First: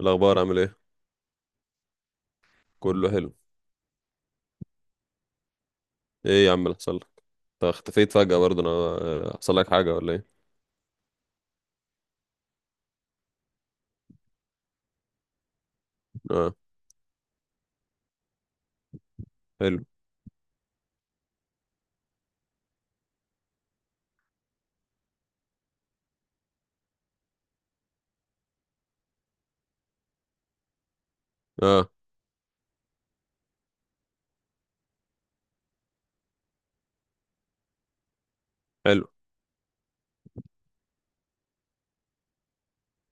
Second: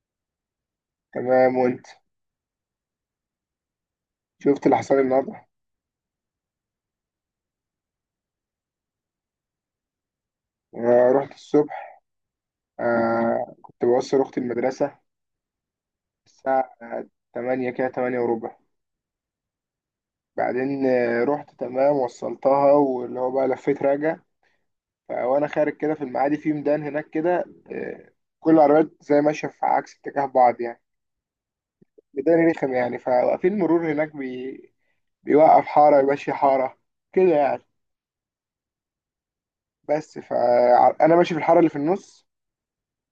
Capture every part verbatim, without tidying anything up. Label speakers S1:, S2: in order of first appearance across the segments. S1: الاخبار عامل ايه؟
S2: تمام وانت؟
S1: كله حلو.
S2: شفت اللي حصل لي النهارده.
S1: ايه يا عم اللي حصل لك؟ انت اختفيت فجأة برضه. انا آه، حصل لك حاجة ولا ايه؟
S2: آه، رحت الصبح. آه كنت بوصل اختي المدرسه
S1: اه.
S2: الساعه تمانية كده، تمانية وربع.
S1: حلو.
S2: بعدين آه، رحت تمام وصلتها، واللي هو بقى لفيت راجع. ف- وانا خارج كده في المعادي في ميدان هناك كده، آه، كل العربيات زي ماشيه في عكس اتجاه بعض يعني.
S1: اه.
S2: ميدان رخم يعني، فواقفين مرور هناك بي... بيوقف حاره يمشي حاره كده يعني.
S1: حلو.
S2: بس فانا ماشي في الحاره اللي في النص،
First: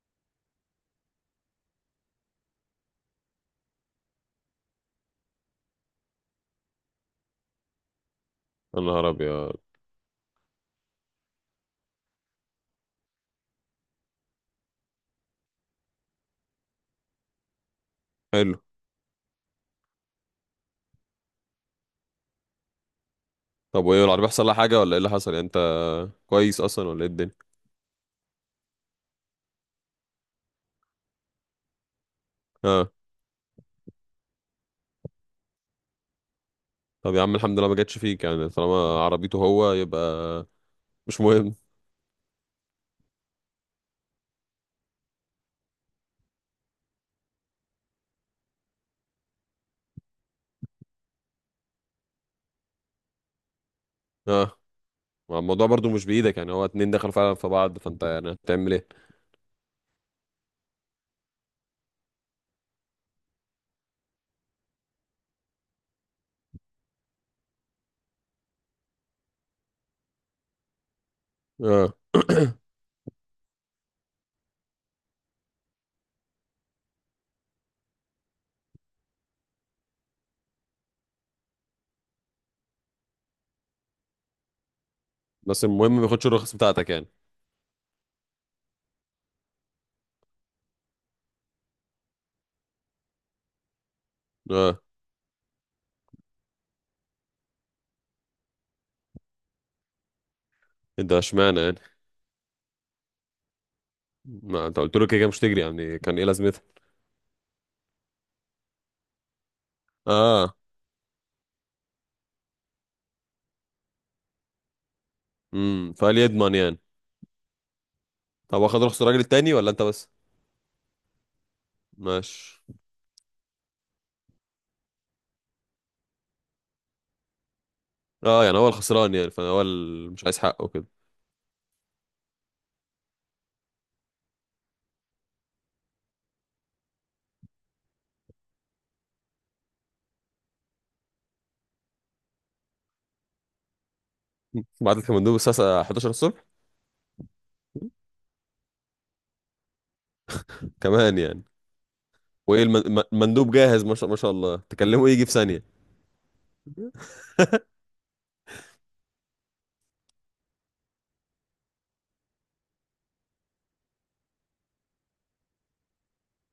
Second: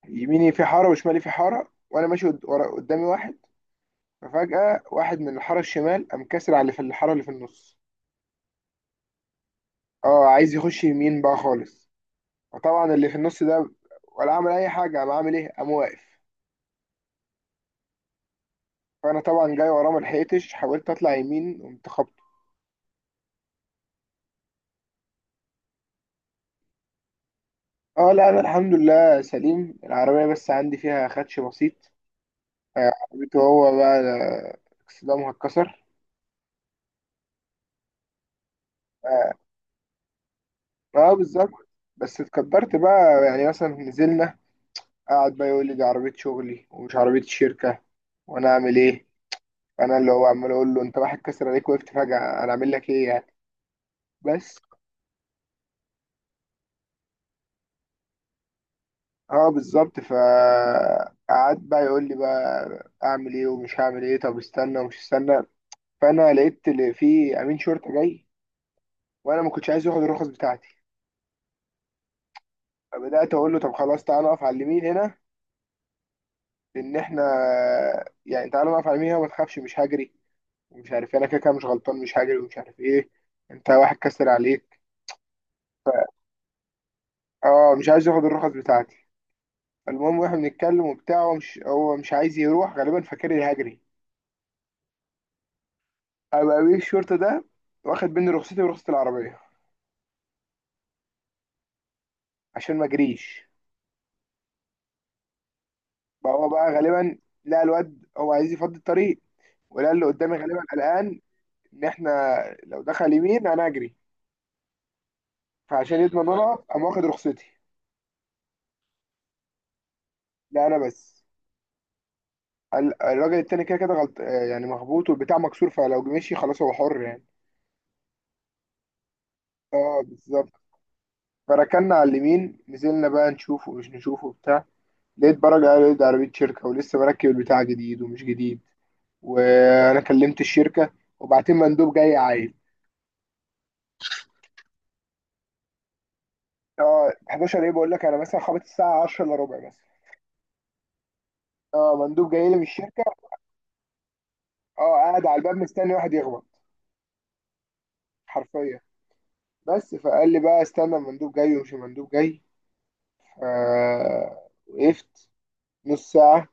S2: يميني في حاره وشمالي في حاره، وانا ماشي قد- ورا- قدامي واحد. ففجأة واحد من الحارة الشمال قام كاسر على اللي في الحارة اللي في النص،
S1: يا نهار ابيض.
S2: اه عايز يخش يمين بقى خالص. فطبعا اللي في النص ده ولا عمل أي حاجة، قام عامل إيه؟ قام واقف.
S1: حلو.
S2: فأنا طبعا جاي وراه، ملحقتش، حاولت أطلع يمين، قمت خبطه.
S1: طب وايه العربية، حصل لها حاجة ولا ايه اللي حصل يعني؟ انت كويس اصلا ولا ايه الدنيا؟
S2: اه لا، أنا الحمد لله سليم، العربية بس عندي فيها خدش بسيط.
S1: اه.
S2: آه، عربيته هو بقى آه، اكسدامها اتكسر.
S1: طب يا عم الحمد لله ما جاتش فيك يعني، طالما
S2: اه
S1: عربيته هو يبقى
S2: آه،
S1: مش مهم.
S2: بالظبط. بس اتقدرت بقى يعني، مثلا نزلنا، قعد بقى يقول لي دي عربية شغلي ومش عربية الشركة. وأنا أعمل إيه؟ انا اللي هو عمال اقول له انت واحد كسر عليك وقفت فجأة، انا اعمل لك ايه يعني؟
S1: اه،
S2: بس.
S1: ما الموضوع برضه مش بايدك يعني، هو اتنين دخلوا فعلا في بعض، فانت يعني هتعمل ايه؟
S2: اه بالظبط. فقعد بقى يقول لي بقى اعمل ايه ومش هعمل ايه، طب استنى ومش استنى. فانا لقيت اللي في امين شرطة جاي، وانا ما كنتش عايز ياخد الرخص بتاعتي.
S1: اه
S2: فبدأت اقول له طب خلاص تعالى نقف على اليمين هنا، لان احنا يعني تعالى نقف على اليمين هنا وما تخافش مش هجري. ومش عارف إيه، انا كده كده مش غلطان، مش هجري ومش عارف ايه، انت واحد كسر عليك.
S1: بس المهم ما ياخدش الرخص بتاعتك يعني.
S2: اه مش عايز ياخد الرخص بتاعتي. المهم واحنا بنتكلم وبتاع، هو مش هو مش عايز يروح، غالبا فاكر إني هجري.
S1: اه.
S2: ابقى امير الشرطه ده واخد مني رخصتي ورخصه العربيه
S1: انت اشمعنى يعني؟
S2: عشان ما اجريش.
S1: ما انت قلت له كده كده مش تجري، يعني كان ايه
S2: فهو
S1: لازمتها؟
S2: بقى غالبا لقى الواد هو عايز يفضي الطريق، ولقى اللي قدامي
S1: اه.
S2: غالبا قلقان ان احنا لو دخل يمين انا اجري.
S1: امم،
S2: فعشان
S1: فقال
S2: يضمن انا
S1: يضمن يعني.
S2: قام واخد رخصتي.
S1: طب واخد رخص الراجل التاني ولا انت بس؟
S2: لا انا بس.
S1: ماشي.
S2: ال- الراجل التاني كده كده غلط آه، يعني مخبوط والبتاع مكسور، فلو مشي خلاص هو حر يعني.
S1: اه يعني هو الخسران يعني، فهو
S2: اه
S1: اللي مش عايز
S2: بالظبط.
S1: حقه كده.
S2: فركنا على اليمين، نزلنا بقى نشوفه مش نشوفه بتاع. لقيت برجع على- لقيت عربية شركة ولسه مركب البتاع جديد ومش جديد. وانا كلمت الشركة وبعتين مندوب جاي عايل.
S1: بعت لك المندوب الساعه إحداشر الصبح
S2: اه حداشر ايه؟ بقول لك انا مثلا خبط الساعة عشرة الا ربع مثلا.
S1: كمان يعني؟
S2: اه مندوب جاي لي من
S1: وايه الم-
S2: الشركة.
S1: الم- المندوب جاهز؟ ما شاء ما شاء الله،
S2: اه
S1: تكلمه
S2: قاعد
S1: يجي في
S2: على الباب
S1: ثانيه.
S2: مستني واحد يخبط، حرفيا. بس فقال لي بقى استنى المندوب جاي ومش المندوب جاي. آه وقفت نص ساعة.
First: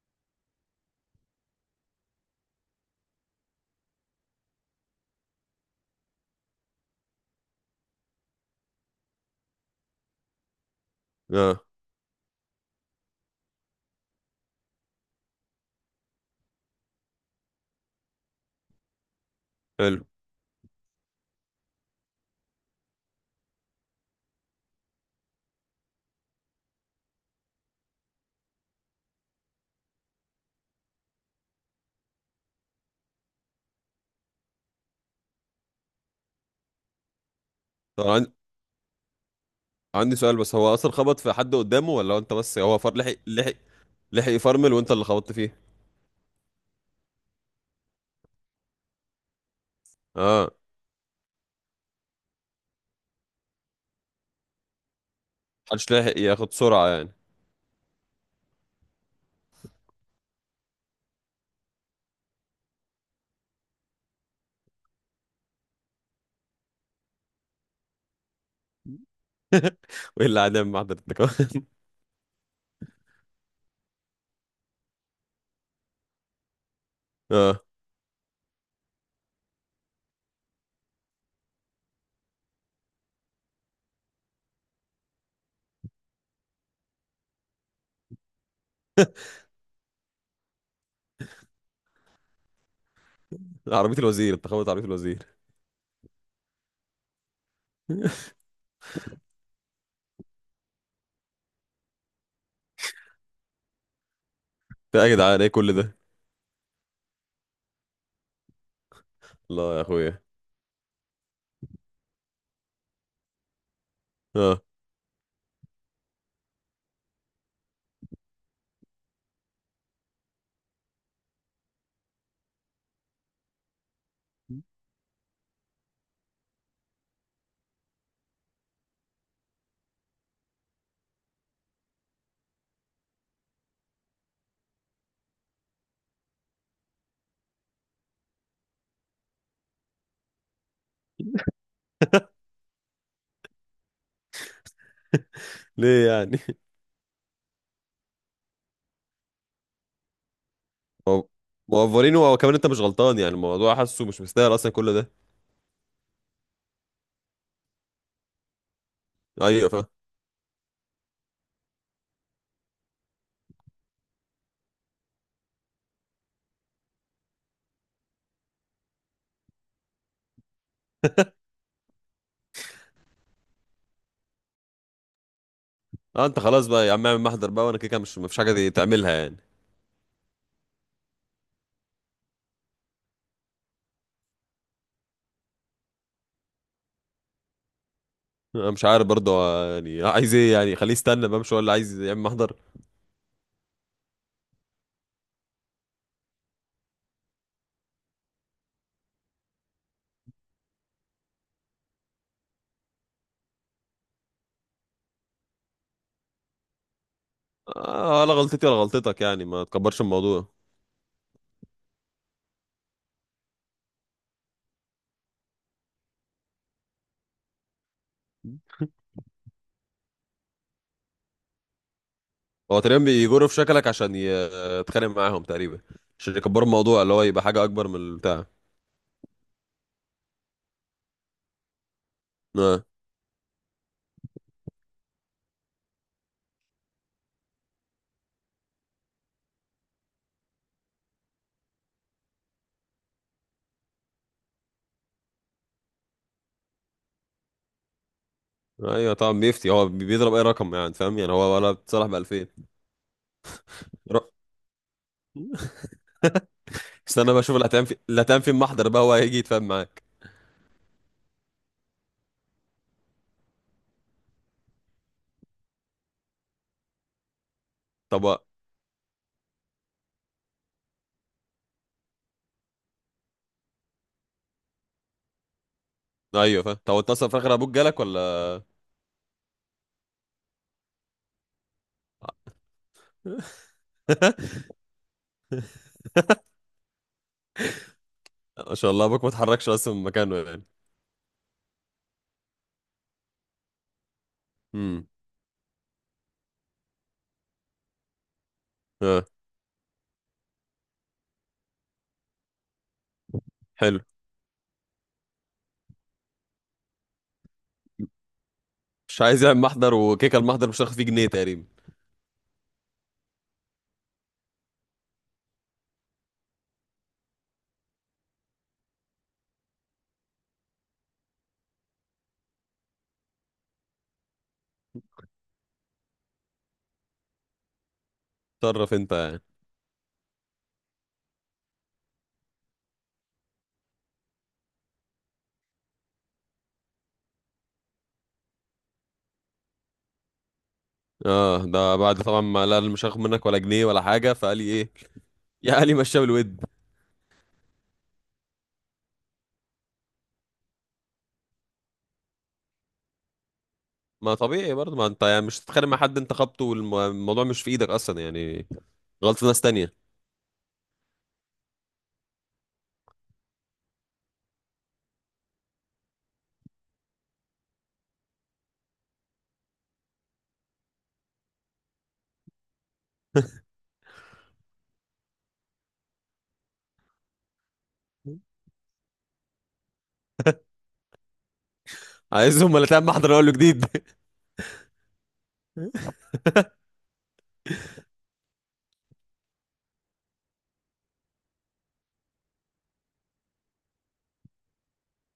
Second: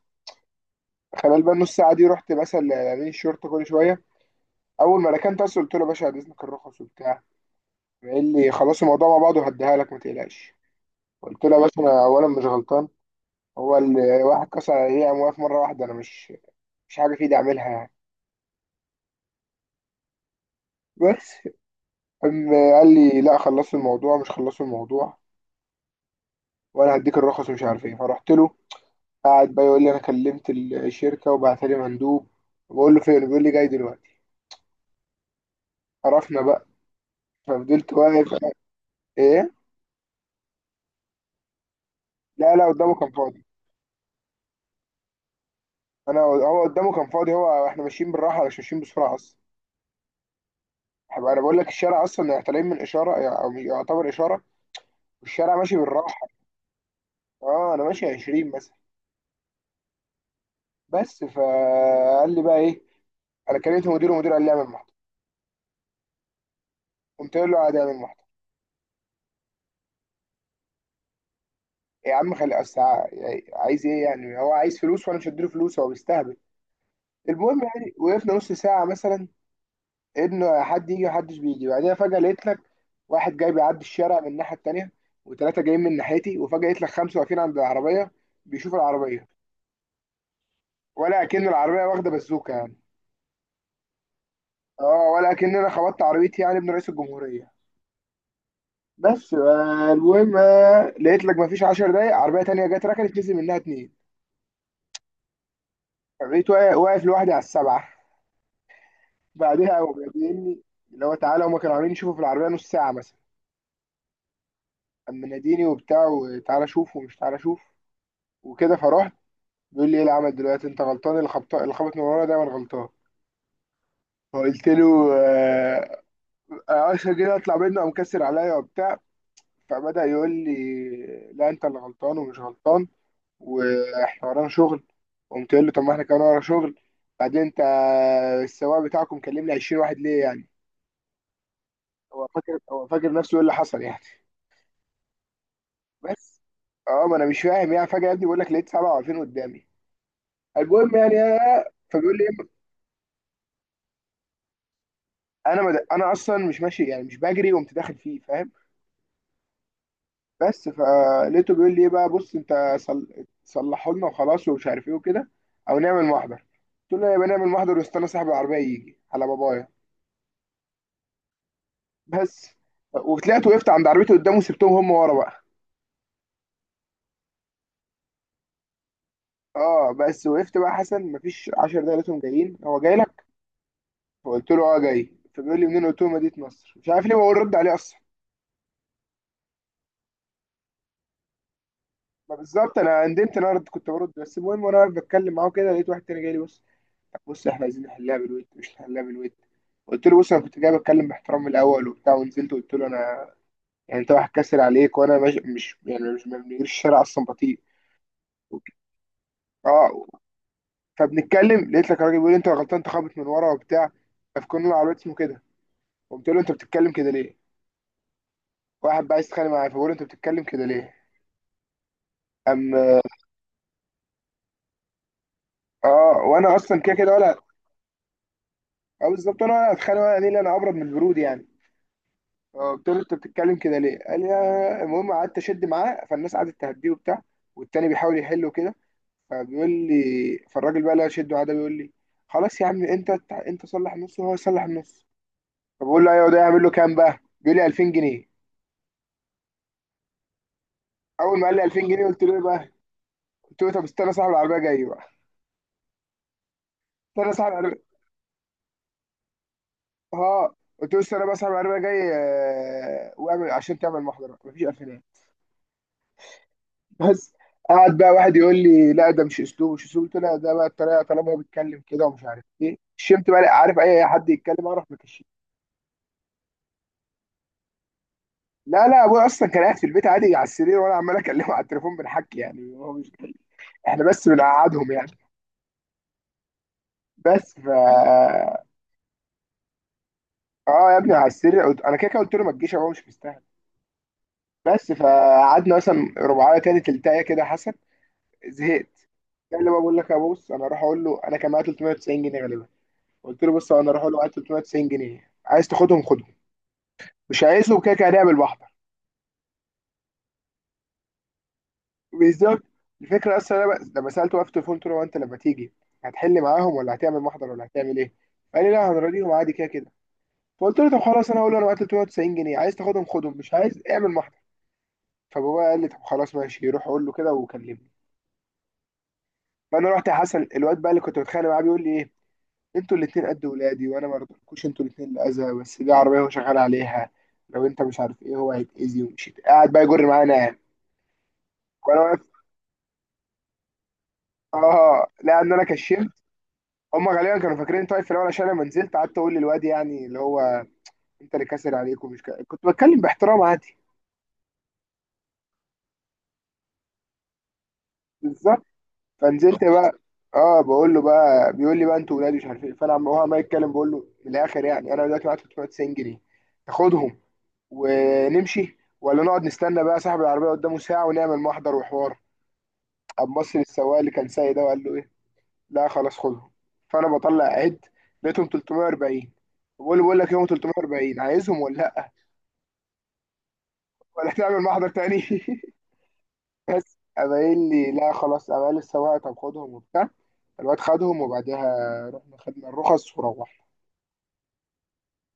S2: خلال بقى النص ساعة دي رحت مثلا لأمين الشرطة كل شوية. أول ما ركنت أصل قلت له يا باشا عايز إذنك الرخص وبتاع. قال لي خلاص الموضوع مع بعض وهديها لك ما تقلقش. قلت له يا
S1: اه.
S2: باشا انا اولا مش غلطان، هو اللي واحد كسر عليا قام واقف مره واحده، انا مش مش حاجه في ايدي اعملها يعني.
S1: حلو.
S2: بس. قام قال لي لا خلصوا الموضوع مش خلصوا الموضوع، وانا هديك الرخص ومش عارف ايه، فرحت له. قاعد بقى يقول لي انا كلمت الشركه وبعت لي مندوب. بقول له فين؟ بيقول لي جاي دلوقتي. عرفنا بقى. ففضلت
S1: طب
S2: واقف.
S1: عن...
S2: ايه؟
S1: عندي سؤال بس، هو اصلا خبط في حد قدامه ولا هو انت
S2: لا
S1: بس؟
S2: لا،
S1: هو
S2: قدامه
S1: فر،
S2: كان
S1: لحق
S2: فاضي.
S1: لحق لحق يفرمل وانت اللي خبطت فيه؟
S2: انا هو قدامه كان فاضي، هو احنا ماشيين بالراحه مش ماشيين بسرعه اصلا.
S1: اه.
S2: هبقى انا بقول لك الشارع اصلا طالعين من اشاره او يعتبر اشاره، والشارع ماشي
S1: محدش لحق
S2: بالراحه.
S1: ياخد سرعه يعني.
S2: اه انا ماشي عشرين مثلا. بس فقال لي بقى ايه، انا كلمت مديره ومدير قال لي اعمل محضر. قمت قايل له عادي اعمل محضر.
S1: وايه اللي قاعد يعمل محضر انت كمان؟
S2: يا عم خلي أصل ع- يعني عايز ايه يعني؟ هو عايز فلوس وانا مش هديله فلوس، هو بيستهبل. المهم
S1: اه،
S2: يعني وقفنا نص ساعه مثلا ان حد يجي، محدش بيجي. بعدها فجاه لقيت لك واحد جاي بيعدي الشارع من الناحيه التانيه، وثلاثه جايين من ناحيتي، وفجاه لقيت لك خمسه واقفين عند العربيه بيشوفوا العربيه، ولا اكن العربيه واخده بازوكه يعني.
S1: عربيه الوزير، انت خبطت عربيه
S2: اه
S1: الوزير.
S2: ولا اكن انا خبطت عربيتي يعني ابن رئيس الجمهوريه. بس آه، المهم آه، لقيت لك مفيش عشر دقايق عربيه تانية جت ركنت، نزل منها اتنين.
S1: ده يا جدعان ايه كل ده؟
S2: بقيت واقف واقف لوحدي على السبعه.
S1: لا
S2: بعدها
S1: يا
S2: هو
S1: اخويا.
S2: بيناديني، اللي هو تعالى. هما كانوا عاملين يشوفوا في العربيه نص ساعه مثلا.
S1: اه.
S2: اما ناديني وبتاع وتعالى شوف ومش تعالى شوف وكده، فرحت. بيقول لي ايه العمل دلوقتي؟ انت غلطان، اللي خبط اللي خبط من ورا دايما غلطان. فقلت له آه، آه، عشان كده اطلع منه قام كسر عليا وبتاع. فبدأ يقول لي لا انت اللي غلطان ومش غلطان، واحنا ورانا شغل. قمت قايل له طب ما احنا كمان ورا شغل. بعدين انت السواق بتاعكم كلم لي عشرين واحد ليه يعني؟ هو فاكر، هو فاكر نفسه ايه اللي حصل يعني؟
S1: ليه يعني؟
S2: بس. اه ما انا مش فاهم يعني، فجاه يا ابني بقول لك لقيت سبعة وعشرين قدامي. المهم يعني
S1: هو-
S2: أنا- فبيقول لي
S1: موفرينه،
S2: إيه؟
S1: وكمان انت مش غلطان يعني، الموضوع حاسه مش مستاهل اصلا كل ده.
S2: انا مد... انا اصلا مش ماشي، يعني مش بجري وقمت داخل فيه، فاهم؟
S1: ايوه فاهم.
S2: بس فلقيته بيقول لي ايه بقى، بص انت صل... صلحوا لنا وخلاص ومش عارف ايه وكده، او نعمل محضر. قلت له يا بني نعمل محضر، واستنى صاحب العربيه يجي على بابايا. بس. وطلعت وقفت عند عربيته قدامه وسبتهم هم ورا بقى.
S1: اه انت خلاص بقى يا عم، اعمل محضر بقى، وانا كده كده مش مفيش حاجه دي تعملها يعني.
S2: اه بس وقفت بقى، حسن مفيش عشر دقايق لقيتهم جايين، هو جاي لك. فقلت له اه جاي. فبيقول لي منين؟ قلت له مدينه نصر. مش عارف ليه بقول، رد عليه اصلا.
S1: انا مش عارف برضه آه، يعني عايز ايه يعني؟ خليه يستنى بقى، مش هو اللي عايز يعمل
S2: ما
S1: محضر.
S2: بالظبط انا ندمت ان انا رد- كنت برد. بس المهم وانا واقف بتكلم معاه كده لقيت واحد تاني جاي لي، بص، طب بص احنا عايزين نحلها بالود مش نحلها بالود. قلت له بص انا كنت جاي بتكلم باحترام من الاول وبتاع ونزلت قلت له انا يعني انت واحد كاسر عليك، وانا مش, مش يعني مش ما بنجريش، الشارع اصلا بطيء.
S1: آه، ولا غلطتي ولا غلطتك يعني، ما تكبرش
S2: اه
S1: الموضوع.
S2: فبنتكلم لقيت لك راجل بيقول لي انت غلطان انت خابط من ورا وبتاع. فكنا على الواد اسمه كده. قمت له انت بتتكلم كده ليه؟ واحد بقى عايز يتخانق معايا، فبقول له انت بتتكلم كده ليه؟ ام.
S1: هو تقريبا بيجروا في شكلك عشان ي- يتخانق معاهم تقريبا،
S2: اه
S1: عشان
S2: وانا
S1: يكبروا
S2: اصلا كده
S1: الموضوع
S2: كده
S1: اللي هو
S2: ولا.
S1: يبقى حاجه اكبر من البتاع.
S2: اه بالظبط، انا ولا اتخانق ولا ليه، انا ابرد من البرود يعني. اه
S1: اه.
S2: قلت له انت بتتكلم كده ليه؟ قال لي اه. المهم قعدت اشد معاه، فالناس قعدت تهديه وبتاع والتاني بيحاول يحله كده. فبيقول لي، فالراجل بقى اللي انا شده معاه ده بيقول لي خلاص يا عم، انت انت صلح النص وهو يصلح النص. فبقول له ايوه، ده يعمل له كام بقى؟ بيقول لي الفين جنيه.
S1: ايوه طبعا، بيفتي، هو بيضرب اي رقم، يعني فاهم يعني،
S2: اول ما قال
S1: هو
S2: لي
S1: ولا
S2: الفين جنيه
S1: بتصالح ب
S2: قلت له ايه
S1: ألفين.
S2: بقى؟ قلت له طب استنى صاحب العربيه جاي بقى. استنى
S1: استنى بقى
S2: صاحب
S1: اشوف اللي هتعمل
S2: العربيه.
S1: في اللي هتعمل في المحضر بقى، هو هيجي يتفاهم معاك.
S2: اه قلت له استنى بقى صاحب العربيه جاي، آه، واعمل عشان تعمل محضره، مفيش الفين. بس. قعد بقى
S1: طب
S2: واحد
S1: و-
S2: يقول لي لا ده مش اسلوب مش اسلوب. قلت له لا ده بقى الطريقه، طالما هو بيتكلم كده ومش عارف ايه شمت بقى لا، عارف اي حد يتكلم اعرف مكشي.
S1: ايوه فاهم. طب اتصل في الاخر ابوك جالك ولا؟
S2: لا لا، ابويا اصلا كان قاعد في البيت عادي على السرير، وانا عمال اكلمه على التليفون بنحكي يعني هو مش. احنا بس بنقعدهم يعني. بس ف.
S1: ما شاء الله، ابوك ما اتحركش اصلا من مكانه يعني.
S2: اه يا ابني على السرير، قلت انا كده كده قلت له ما تجيش هو مش مستاهل. بس
S1: امم.
S2: فقعدنا مثلا ربعايه كده تلتايه كده حسب. زهقت.
S1: اه.
S2: قال لي بقى، بقول لك يا بص انا اروح اقول له، انا كان معايا تلتمية جنيه غالبا. قلت له بص انا
S1: حلو.
S2: اروح اقول له معايا تلتمية وتسعين جنيه، عايز تاخدهم خدهم، مش عايزهم كده كده هنعمل بحضر.
S1: مش عايز يعمل محضر، وكيكه المحضر مش هتاخد فيه جنيه تقريبا.
S2: بالظبط. الفكره اصلا انا بقى- لما سالته بقى في التليفون قلت له هو انت لما تيجي هتحل معاهم ولا هتعمل محضر ولا هتعمل ايه؟ قال لي لا هنراضيهم عادي كده كده. فقلت له طب خلاص انا هقول له انا معايا تلتمية وتسعين جنيه عايز تاخدهم خدهم، مش عايز اعمل محضر. فبابا قال لي طب خلاص ماشي، روح قول له كده وكلمني.
S1: تصرف انت يعني.
S2: فانا رحت يا حسن. الواد بقى اللي كنت بتخانق معاه بيقول لي ايه، انتوا الاتنين قد ولادي وانا ما رضيتكوش انتوا الاتنين الاذى، بس دي عربيه هو شغال عليها، لو انت مش عارف ايه هو هيتاذي ومش هيت- قاعد بقى يجر معانا.
S1: اه، ده
S2: وانا
S1: بعد
S2: واقف.
S1: طبعا ما لا، مش هاخد منك ولا جنيه ولا حاجه، فقال لي ايه؟
S2: اه لان انا
S1: يا قال لي
S2: كشمت.
S1: مشاه بالود.
S2: هم غالبا كانوا فاكرين انت واقف في الاول، عشان لما نزلت قعدت اقول للواد يعني اللي هو انت اللي كاسر عليك، ومش ك... كنت بتكلم باحترام عادي.
S1: ما طبيعي برضه، ما انت يعني مش هتتخانق مع حد انت خبطه، والموضوع مش في ايدك اصلا
S2: بالظبط.
S1: يعني. غلطة ناس
S2: فنزلت بقى.
S1: تانية.
S2: اه بقول له بقى، بيقول لي بقى انتوا ولادي مش عارف ايه، فانا عم- هو عمال يتكلم، بقول له من الاخر يعني انا دلوقتي معايا تلتمية وتسعين جنيه، تاخدهم ونمشي ولا نقعد نستنى بقى صاحب العربية قدامه ساعة ونعمل محضر وحوار. قام بص للسواق اللي كان سايق ده وقال له ايه؟ لا خلاص خدهم. فانا بطلع عد، لقيتهم تلتمية واربعين. بقول له بقول لك يوم تلتمية واربعين، عايزهم ولا لا؟
S1: عايزهم ولا تعمل محضر؟ اقول له جديد.
S2: ولا تعمل محضر تاني؟ بس قام قايل لي لا خلاص، قام قال للسواق طب خدهم وبتاع. الواد خدهم، وبعدها رحنا خدنا الرخص وروحنا.